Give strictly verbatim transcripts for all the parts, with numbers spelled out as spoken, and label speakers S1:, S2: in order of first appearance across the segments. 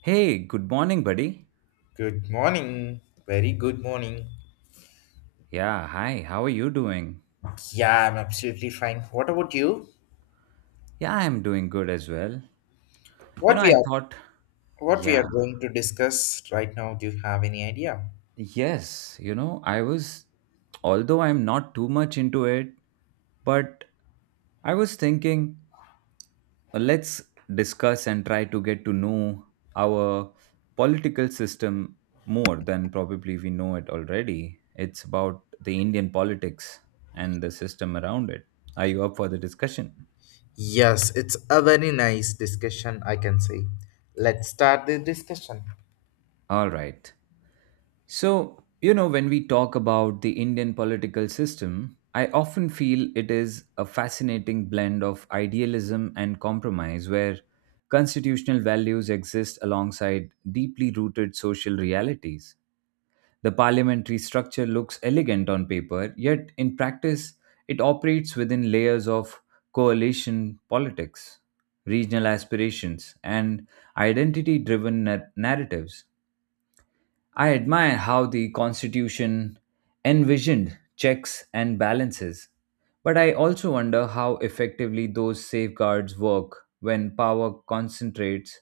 S1: Hey, good morning, buddy.
S2: Good morning. Very good morning.
S1: Yeah, hi, how are you doing?
S2: Yeah, I'm absolutely fine. What about you?
S1: Yeah, I'm doing good as well. You
S2: What
S1: know,
S2: we
S1: I
S2: are
S1: thought,
S2: what we are
S1: yeah,
S2: going to discuss right now, do you have any idea?
S1: yes, you know, I was, although I'm not too much into it, but I was thinking, uh, let's discuss and try to get to know our political system more than probably we know it already. It's about the Indian politics and the system around it. Are you up for the discussion?
S2: Yes, it's a very nice discussion, I can say. Let's start the discussion.
S1: All right. So, you know, when we talk about the Indian political system, I often feel it is a fascinating blend of idealism and compromise where constitutional values exist alongside deeply rooted social realities. The parliamentary structure looks elegant on paper, yet in practice, it operates within layers of coalition politics, regional aspirations, and identity driven narratives. I admire how the Constitution envisioned checks and balances, but I also wonder how effectively those safeguards work when power concentrates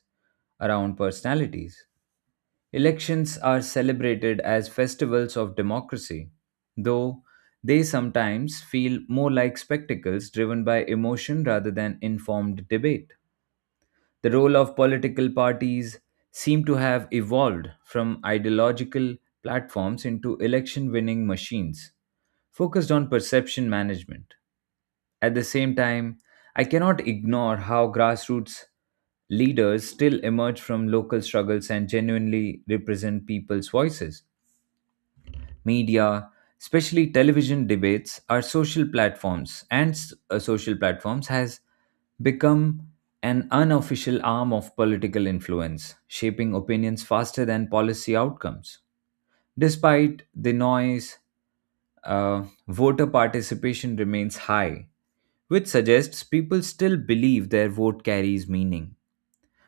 S1: around personalities. Elections are celebrated as festivals of democracy, though they sometimes feel more like spectacles driven by emotion rather than informed debate. The role of political parties seem to have evolved from ideological platforms into election winning machines focused on perception management. At the same time, I cannot ignore how grassroots leaders still emerge from local struggles and genuinely represent people's voices media, especially television debates, are social platforms, and s- uh, social platforms has become an unofficial arm of political influence, shaping opinions faster than policy outcomes. Despite the noise, uh, voter participation remains high, which suggests people still believe their vote carries meaning.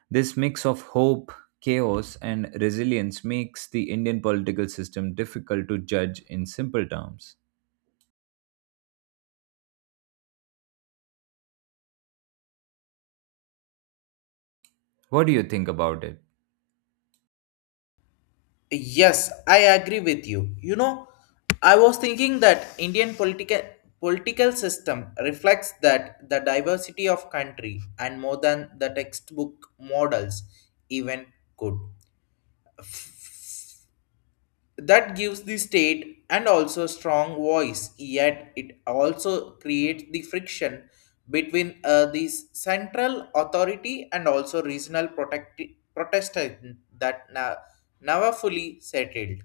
S1: This mix of hope, chaos, and resilience makes the Indian political system difficult to judge in simple terms. What do you think about it?
S2: Yes, I agree with you. You know, I was thinking that Indian political political system reflects that the diversity of country and more than the textbook models even could. That gives the state and also strong voice, yet it also creates the friction between uh, the central authority and also regional protect- protestant that na- never fully settled.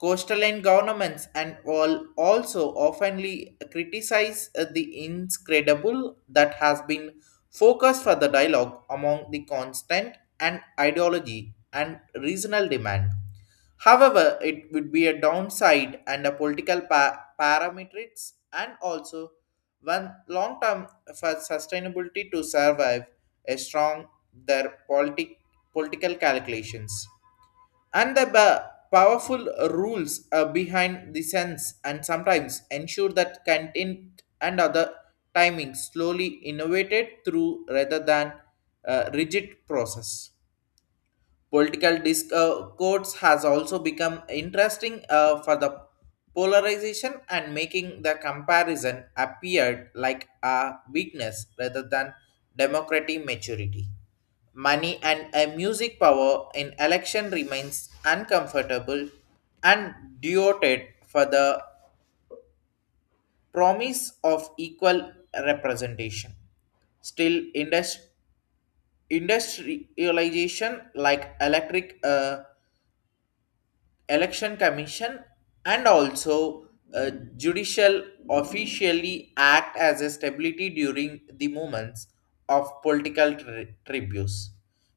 S2: Coastal governments and all also oftenly criticize uh, the inscredible that has been focused for the dialogue among the constant and ideology and regional demand. However, it would be a downside and a political pa- parametrics and also one long term for sustainability to survive a strong their politic political calculations and the ba- powerful rules uh, behind the sense, and sometimes ensure that content and other timing slowly innovated through rather than uh, rigid process. Political discourse has also become interesting uh, for the polarization and making the comparison appeared like a weakness rather than democratic maturity. Money and a music power in election remains uncomfortable and duoted for the promise of equal representation. Still, indus- industrialization like electric uh, election commission and also uh, judicial officially act as a stability during the moments of political tri- tributes.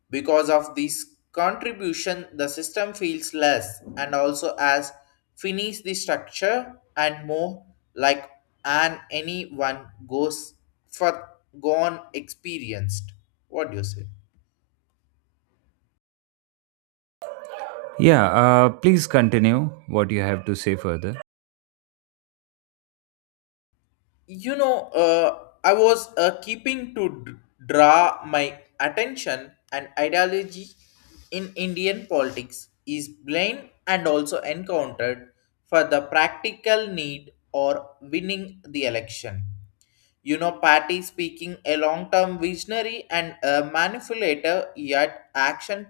S2: Because of this contribution, the system feels less and also as finish the structure and more like an anyone goes for gone experienced. What do you say?
S1: Yeah, uh, please continue what you have to say further.
S2: You know, uh, I was uh, keeping to d- draw my attention, and ideology in Indian politics is blamed and also encountered for the practical need or winning the election. You know, party speaking a long-term visionary and a manipulator, yet action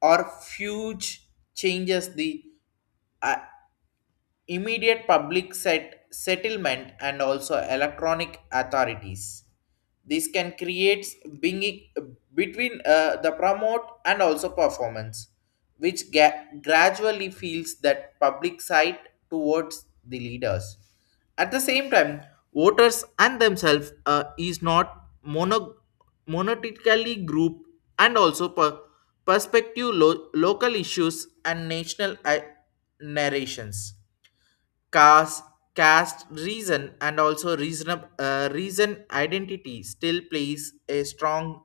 S2: or huge changes the uh, immediate public set settlement and also electronic authorities. This can create being between uh, the promote and also performance, which ga- gradually feels that public side towards the leaders. At the same time, voters and themselves uh, is not mono monotically group, and also per- perspective lo- local issues and national uh, narrations. Caste, caste reason and also reason, uh, reason identity still plays a strong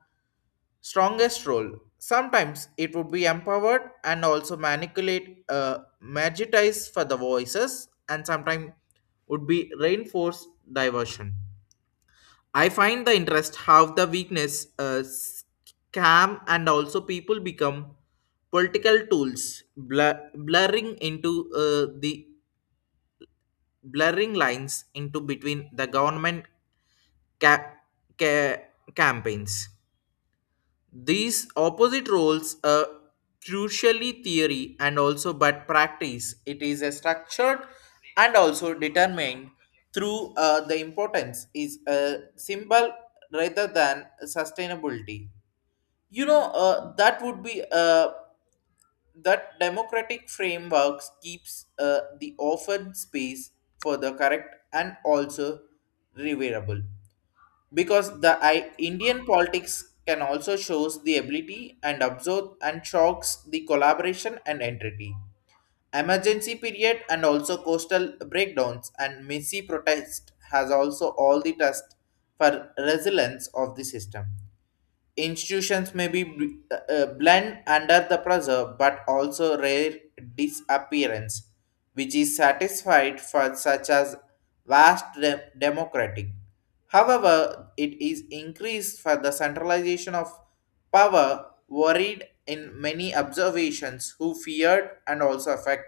S2: strongest role. Sometimes it would be empowered and also manipulate uh, magitize for the voices, and sometimes would be reinforce diversion. I find the interest how the weakness uh, scam and also people become political tools, blur- blurring into uh, the blurring lines into between the government ca- ca- campaigns. These opposite roles are crucially theory and also but practice. It is a structured and also determined through uh, the importance is a symbol rather than sustainability. You know, uh, that would be uh, that democratic frameworks keeps uh, the often space for the correct and also reverable, because the I- Indian politics can also shows the ability and absorb and shocks the collaboration and entity emergency period, and also coastal breakdowns and messy protest has also all the test for resilience of the system. Institutions may be bl- uh, uh, blend under the pressure, but also rare disappearance which is satisfied for such as vast de- democratic. However, it is increased for the centralization of power worried in many observations who feared and also affect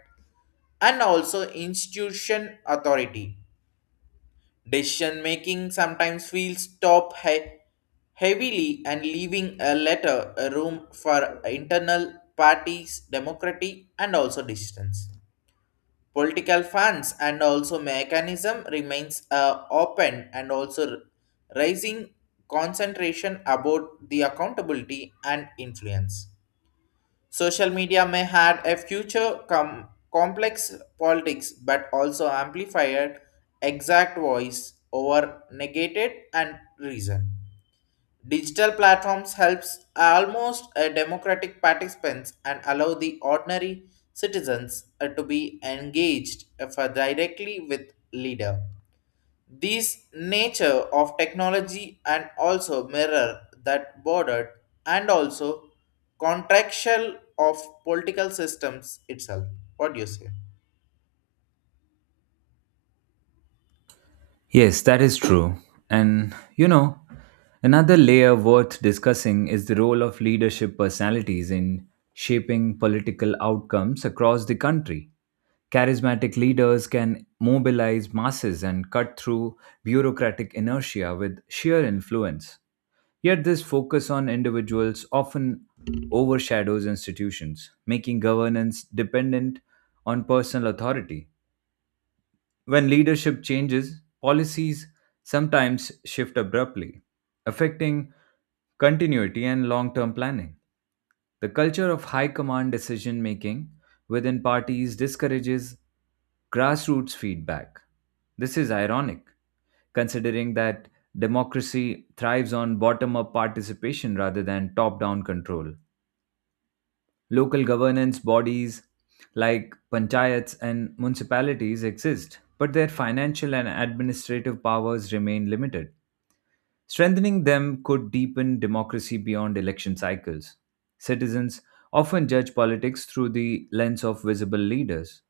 S2: and also institution authority. Decision making sometimes feels top he- heavily, and leaving a letter a room for internal parties, democracy, and also distance. Political funds and also mechanism remains uh, open and also raising concentration about the accountability and influence. Social media may had a future com- complex politics, but also amplified exact voice over negated and reason. Digital platforms helps almost a democratic participants and allow the ordinary citizens uh, to be engaged uh, for directly with leader. This nature of technology and also mirror that bordered and also contractual of political systems itself. What do you say?
S1: Yes, that is true. And you know, another layer worth discussing is the role of leadership personalities in shaping political outcomes across the country. Charismatic leaders can mobilize masses and cut through bureaucratic inertia with sheer influence. Yet, this focus on individuals often overshadows institutions, making governance dependent on personal authority. When leadership changes, policies sometimes shift abruptly, affecting continuity and long term planning. The culture of high command decision making within parties discourages grassroots feedback. This is ironic, considering that democracy thrives on bottom up participation rather than top down control. Local governance bodies like panchayats and municipalities exist, but their financial and administrative powers remain limited. Strengthening them could deepen democracy beyond election cycles. Citizens often judge politics through the lens of visible leaders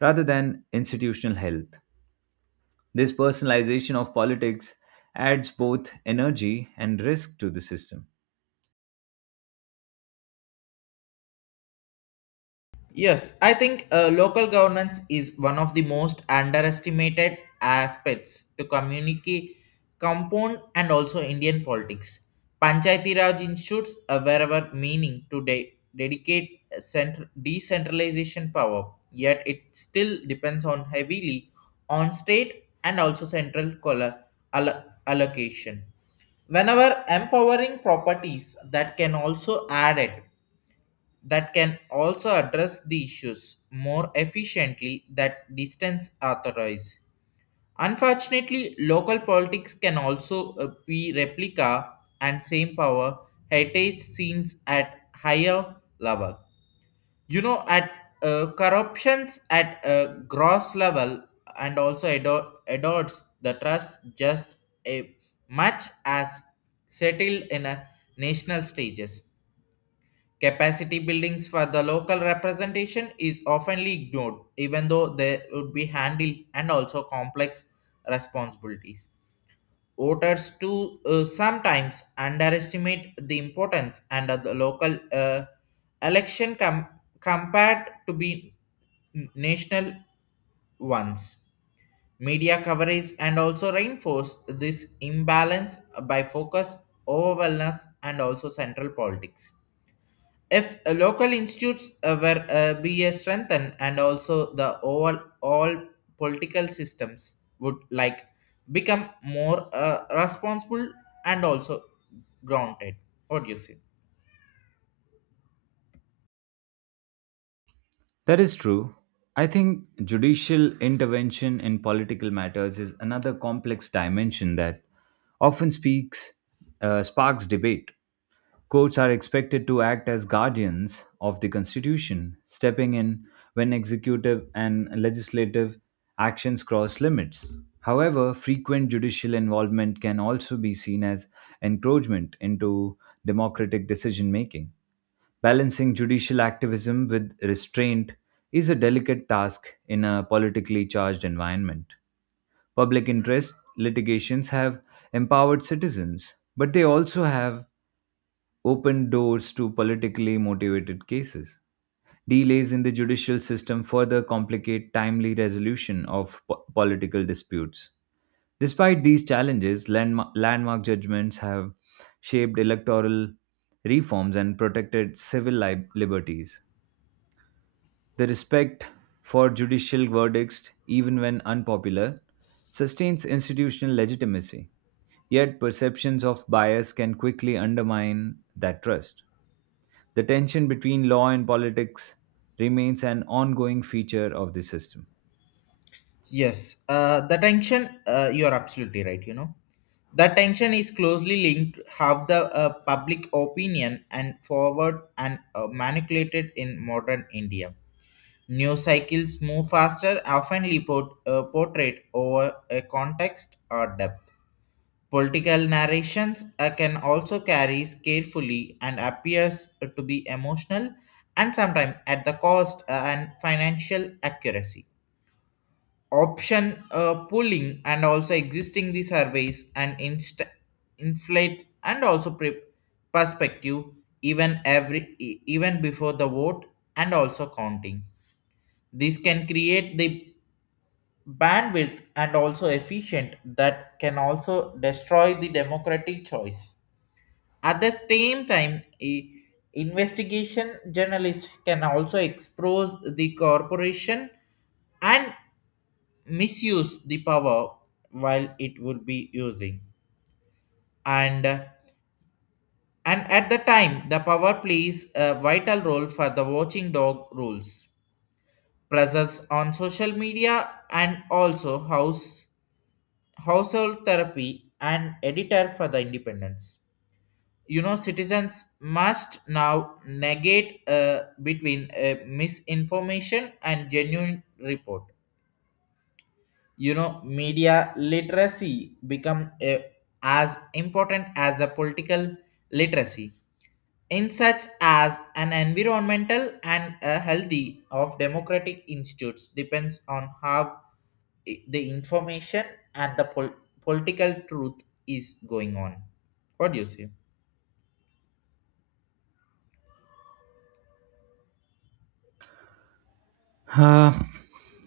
S1: rather than institutional health. This personalization of politics adds both energy and risk to the system.
S2: Yes, I think uh, local governance is one of the most underestimated aspects to communicate compound and also Indian politics. Panchayati Raj institutes a wherever meaning to de- dedicate central decentralization power, yet it still depends on heavily on state and also central color allo- allocation, whenever empowering properties that can also add it, that can also address the issues more efficiently that distance authorize. Unfortunately, local politics can also uh, be replica and same power heritage scenes at higher level. You know, at uh, corruptions at a gross level and also ador- adores the trust just a much as settled in a national stages. Capacity buildings for the local representation is often ignored, even though they would be handled and also complex responsibilities. Voters too uh, sometimes underestimate the importance and of the local uh, election com- compared to be n- national ones. Media coverage and also reinforce this imbalance by focus over wellness and also central politics. If uh, local institutes uh, were uh, be uh, strengthened, and also the overall all political systems would like become more uh, responsible and also grounded. What do you say?
S1: That is true. I think judicial intervention in political matters is another complex dimension that often speaks uh, sparks debate. Courts are expected to act as guardians of the constitution, stepping in when executive and legislative actions cross limits. However, frequent judicial involvement can also be seen as encroachment into democratic decision making. Balancing judicial activism with restraint is a delicate task in a politically charged environment. Public interest litigations have empowered citizens, but they also have opened doors to politically motivated cases. Delays in the judicial system further complicate timely resolution of po- political disputes. Despite these challenges, landmark, landmark judgments have shaped electoral reforms and protected civil li- liberties. The respect for judicial verdicts, even when unpopular, sustains institutional legitimacy. Yet, perceptions of bias can quickly undermine that trust. The tension between law and politics remains an ongoing feature of the system.
S2: Yes, uh, the tension, uh, you're absolutely right, you know. The tension is closely linked how the uh, public opinion and forward and uh, manipulated in modern India. New cycles move faster, often port, uh, portrayed over a context or depth. Political narrations uh, can also carry carefully and appears to be emotional, and sometimes at the cost uh, and financial accuracy. Option uh, pooling and also existing the surveys and inst- inflate and also pre- perspective even every e- even before the vote and also counting. This can create the bandwidth and also efficient that can also destroy the democratic choice. At the same time, a investigation journalist can also expose the corporation and misuse the power while it would be using, and and at the time the power plays a vital role for the watching dog rules presence on social media, and also house household therapy and editor for the independence. You know, citizens must now negate uh, between uh, misinformation and genuine report. You know, media literacy become uh, as important as a political literacy in such as an environmental and a healthy of democratic institutes depends on how i- the information and the pol- political truth is going on. What do you say?
S1: Uh,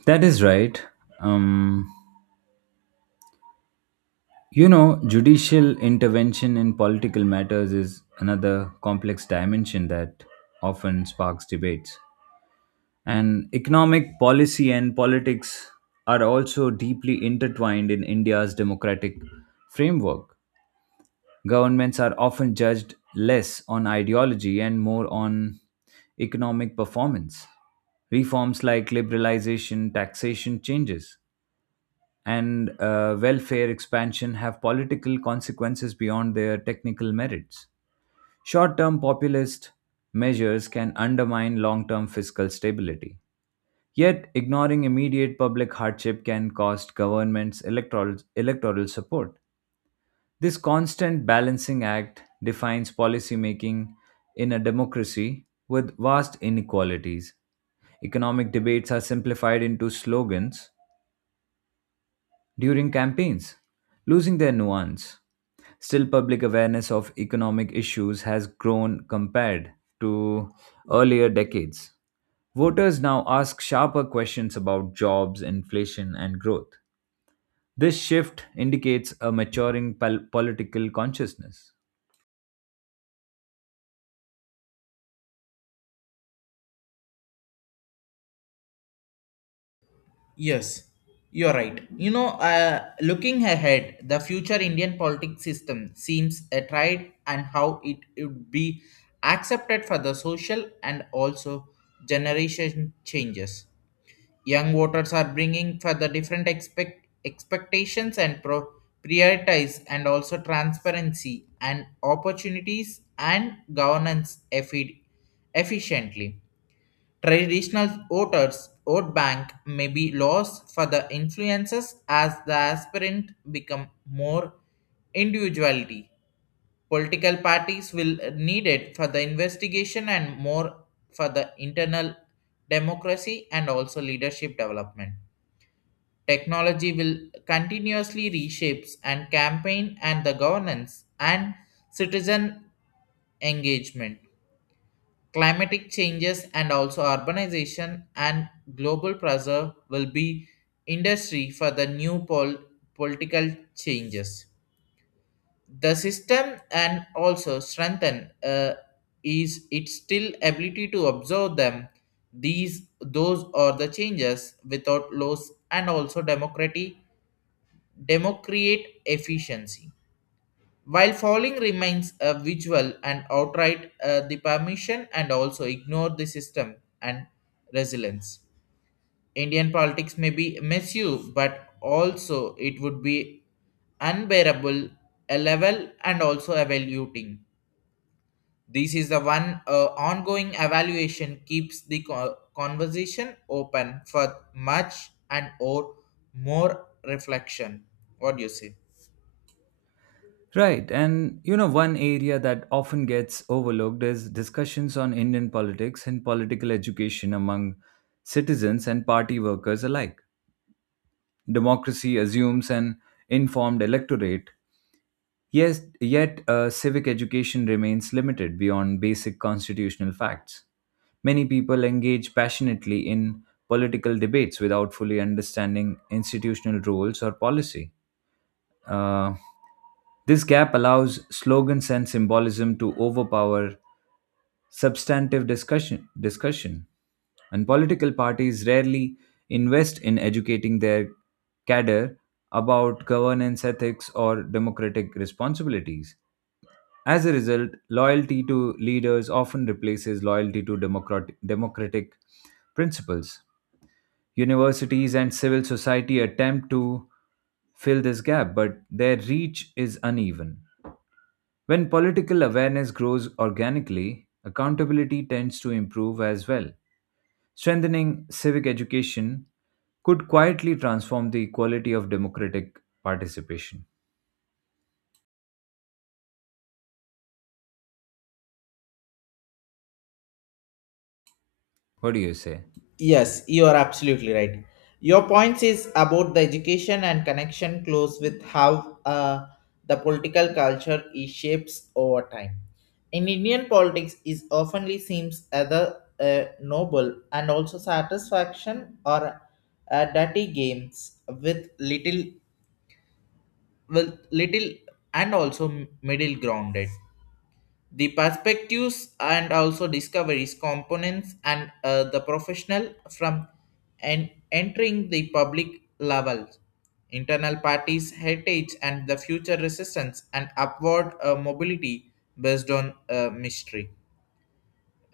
S1: that is right. Um, you know, judicial intervention in political matters is another complex dimension that often sparks debates. And economic policy and politics are also deeply intertwined in India's democratic framework. Governments are often judged less on ideology and more on economic performance. Reforms like liberalization, taxation changes, and uh, welfare expansion have political consequences beyond their technical merits. Short term populist measures can undermine long term fiscal stability. Yet, ignoring immediate public hardship can cost governments electoral, electoral support. This constant balancing act defines policymaking in a democracy with vast inequalities. Economic debates are simplified into slogans during campaigns, losing their nuance. Still, public awareness of economic issues has grown compared to earlier decades. Voters now ask sharper questions about jobs, inflation, and growth. This shift indicates a maturing pol- political consciousness.
S2: Yes, you're right. You know, uh, looking ahead, the future Indian politics system seems a tried and how it would be accepted for the social and also generation changes. Young voters are bringing for the different expect, expectations and pro- prioritize and also transparency and opportunities and governance effi- efficiently. Traditional voters vote bank may be lost for the influences as the aspirant become more individuality. Political parties will need it for the investigation and more for the internal democracy and also leadership development. Technology will continuously reshapes and campaign and the governance and citizen engagement. Climatic changes and also urbanization and global pressure will be industry for the new pol- political changes. The system and also strengthen uh, is its still ability to observe them, these those are the changes without loss and also democracy democrate efficiency. While falling remains a visual and outright uh, the permission and also ignore the system and resilience. Indian politics may be misused, but also it would be unbearable a level and also evaluating. This is the one uh, ongoing evaluation keeps the co- conversation open for much and or more reflection. What do you say?
S1: Right, and you know, one area that often gets overlooked is discussions on Indian politics and political education among citizens and party workers alike. Democracy assumes an informed electorate, yes, yet uh, civic education remains limited beyond basic constitutional facts. Many people engage passionately in political debates without fully understanding institutional rules or policy. Uh, this gap allows slogans and symbolism to overpower substantive discussion, discussion, and political parties rarely invest in educating their cadre about governance ethics or democratic responsibilities. As a result, loyalty to leaders often replaces loyalty to democrat- democratic principles. Universities and civil society attempt to fill this gap, but their reach is uneven. When political awareness grows organically, accountability tends to improve as well. Strengthening civic education could quietly transform the quality of democratic participation. What do you say?
S2: Yes, you are absolutely right. Your points is about the education and connection close with how uh, the political culture is shapes over time. In Indian politics, is oftenly seems either uh, noble and also satisfaction or uh, dirty games with little with little and also middle grounded the perspectives and also discoveries components and uh, the professional from and entering the public levels internal parties heritage and the future resistance and upward uh, mobility based on uh, mystery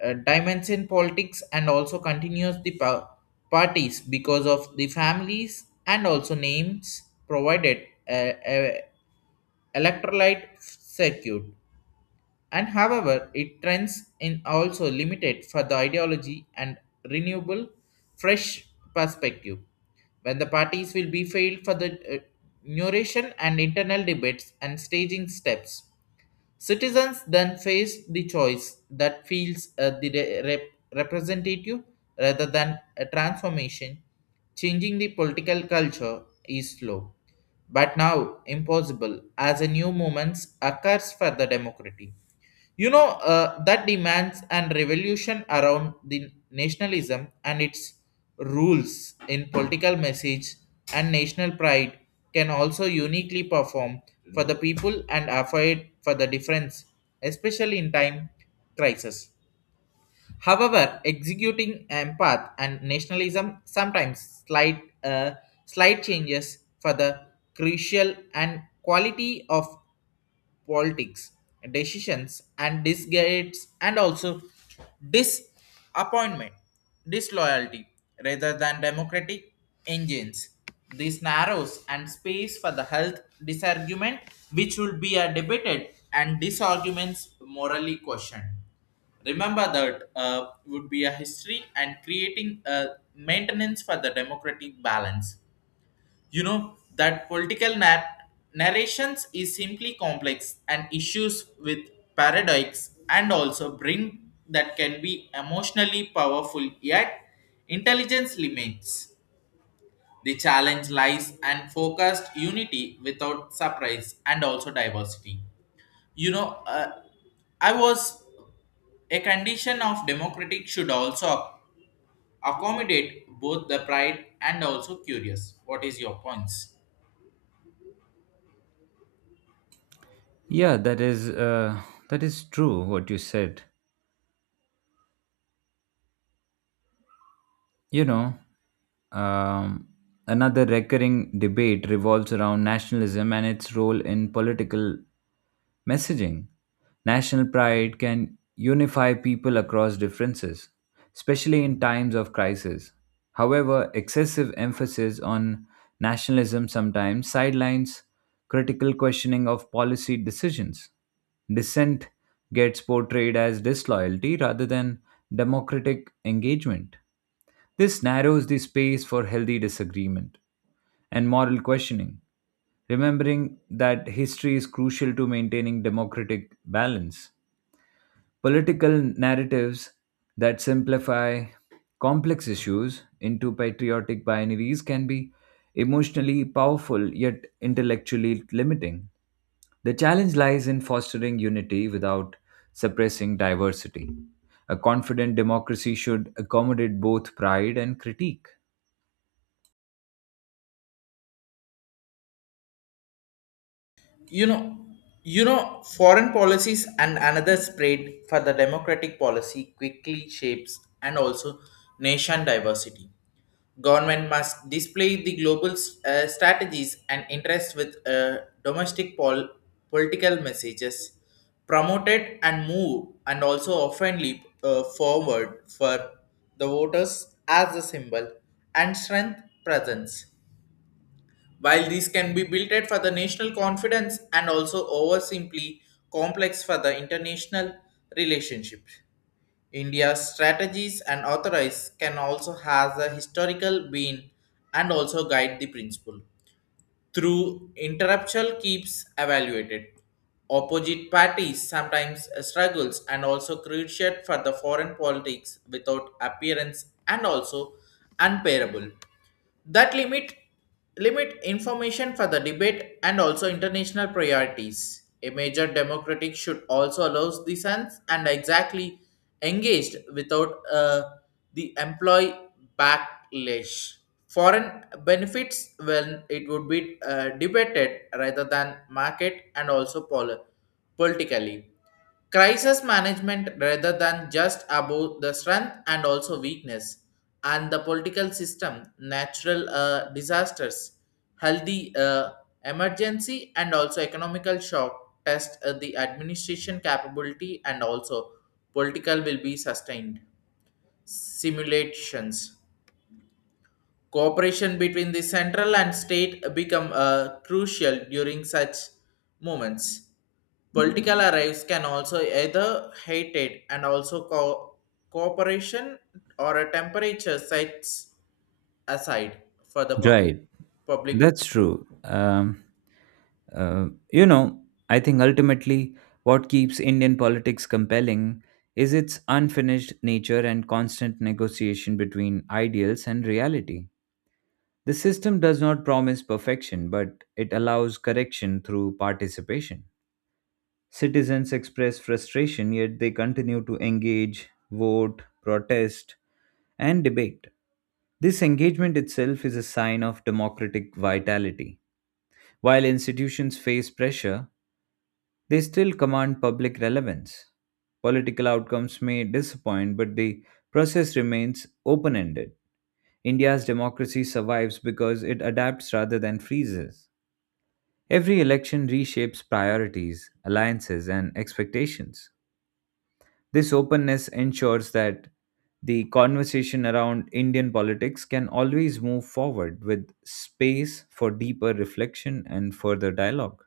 S2: uh, dimension politics and also continues the pa- parties because of the families and also names provided uh, uh, electrolyte circuit, and however it trends in also limited for the ideology and renewable fresh perspective when the parties will be failed for the uh, narration and internal debates and staging steps. Citizens then face the choice that feels uh, the re- rep- representative rather than a transformation. Changing the political culture is slow but now impossible as a new movement occurs for the democracy. You know, uh, that demands and revolution around the nationalism and its rules in political message and national pride can also uniquely perform for the people and afford for the difference, especially in time crisis. However, executing empath and nationalism sometimes slight uh, slight changes for the crucial and quality of politics decisions and disgates and also disappointment disloyalty rather than democratic engines, this narrows and space for the health disargument which will be a debated and disarguments morally questioned. Remember that uh, would be a history and creating a maintenance for the democratic balance. You know that political nar- narrations is simply complex and issues with paradox and also bring that can be emotionally powerful yet intelligence limits. The challenge lies and focused unity without surprise and also diversity. You know, uh, I was a condition of democratic should also accommodate both the pride and also curious. What is your points?
S1: Yeah, that is uh, that is true what you said. You know, um, another recurring debate revolves around nationalism and its role in political messaging. National pride can unify people across differences, especially in times of crisis. However, excessive emphasis on nationalism sometimes sidelines critical questioning of policy decisions. Dissent gets portrayed as disloyalty rather than democratic engagement. This narrows the space for healthy disagreement and moral questioning, remembering that history is crucial to maintaining democratic balance. Political narratives that simplify complex issues into patriotic binaries can be emotionally powerful yet intellectually limiting. The challenge lies in fostering unity without suppressing diversity. A confident democracy should accommodate both pride and critique.
S2: you know you know foreign policies and another spread for the democratic policy quickly shapes and also nation diversity. Government must display the global uh, strategies and interests with uh, domestic pol- political messages promoted and move and also often leap uh, forward for the voters as a symbol and strength presence, while these can be built for the national confidence and also over simply complex for the international relationship. India's strategies and authorize can also has a historical being and also guide the principle. Through interruptual keeps evaluated. Opposite parties sometimes struggles and also cruciate for the foreign politics without appearance and also unparable that limit limit information for the debate and also international priorities. A major democratic should also allows the sense and exactly engaged without uh, the employee backlash. Foreign benefits when it would be uh, debated rather than market and also pol- politically crisis management rather than just about the strength and also weakness and the political system natural uh, disasters, healthy uh, emergency and also economical shock test uh, the administration capability and also political will be sustained simulations. Cooperation between the central and state become uh, crucial during such moments. Political arrives can also either hate it and also co- cooperation or a temperature sets aside for the public
S1: Right.
S2: public
S1: That's
S2: good.
S1: true. Um, uh, you know, I think ultimately what keeps Indian politics compelling is its unfinished nature and constant negotiation between ideals and reality. The system does not promise perfection, but it allows correction through participation. Citizens express frustration, yet they continue to engage, vote, protest, and debate. This engagement itself is a sign of democratic vitality. While institutions face pressure, they still command public relevance. Political outcomes may disappoint, but the process remains open ended. India's democracy survives because it adapts rather than freezes. Every election reshapes priorities, alliances, and expectations. This openness ensures that the conversation around Indian politics can always move forward with space for deeper reflection and further dialogue.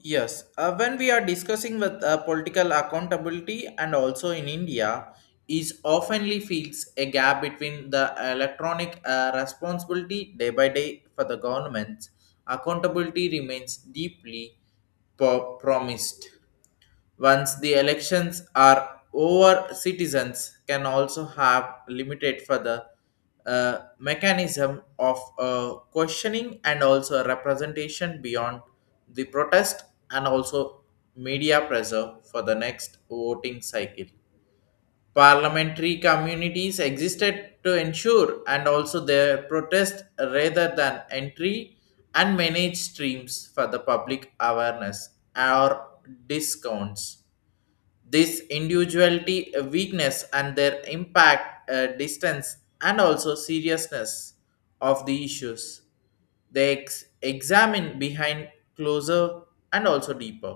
S2: Yes, uh, when we are discussing with uh, political accountability and also in India, is oftenly feels a gap between the electronic uh, responsibility day by day for the governments. Accountability remains deeply po- promised. Once the elections are over, citizens can also have limited for the uh, mechanism of uh, questioning and also representation beyond the protest and also media pressure for the next voting cycle. Parliamentary communities existed to ensure and also their protest rather than entry and manage streams for the public awareness or discounts this individuality uh, weakness and their impact uh, distance and also seriousness of the issues they ex- examine behind closer and also deeper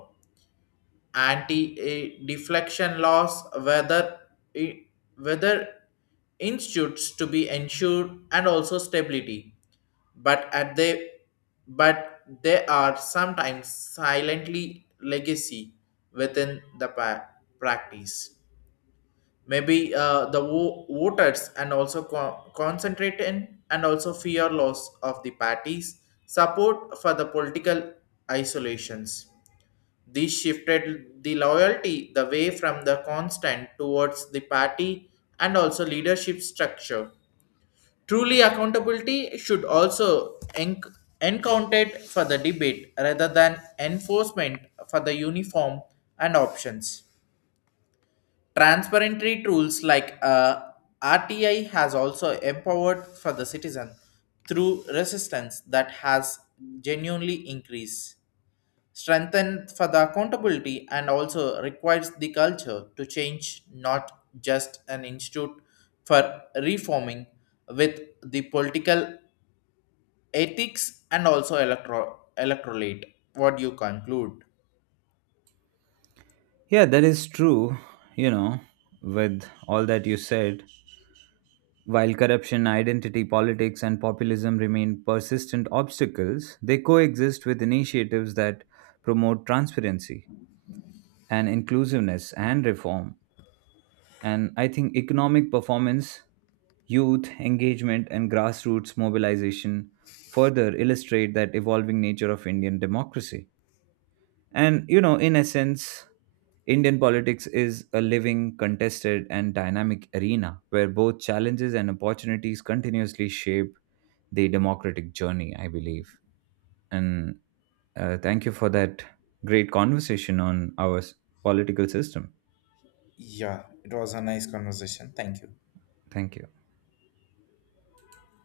S2: anti uh, deflection laws whether i- whether institutes to be ensured and also stability, but at they but they are sometimes silently legacy within the pa- practice. Maybe uh, the wo- voters and also co- concentrate in and also fear loss of the parties support for the political isolations. This shifted the loyalty the way from the constant towards the party and also leadership structure. Truly accountability should also enc- encountered for the debate rather than enforcement for the uniform and options. Transparency tools like uh, R T I has also empowered for the citizen through resistance that has genuinely increased. Strengthened for the accountability and also requires the culture to change, not just an institute for reforming with the political ethics and also electro- electorate. What do you conclude?
S1: Yeah, that is true. You know, with all that you said, while corruption, identity politics, and populism remain persistent obstacles, they coexist with initiatives that promote transparency and inclusiveness and reform. And I think economic performance, youth engagement, and grassroots mobilization further illustrate that evolving nature of Indian democracy. And, you know, in essence, Indian politics is a living, contested, and dynamic arena where both challenges and opportunities continuously shape the democratic journey, I believe. And uh, thank you for that great conversation on our s- political system.
S2: Yeah, it was a nice conversation. Thank you.
S1: Thank you.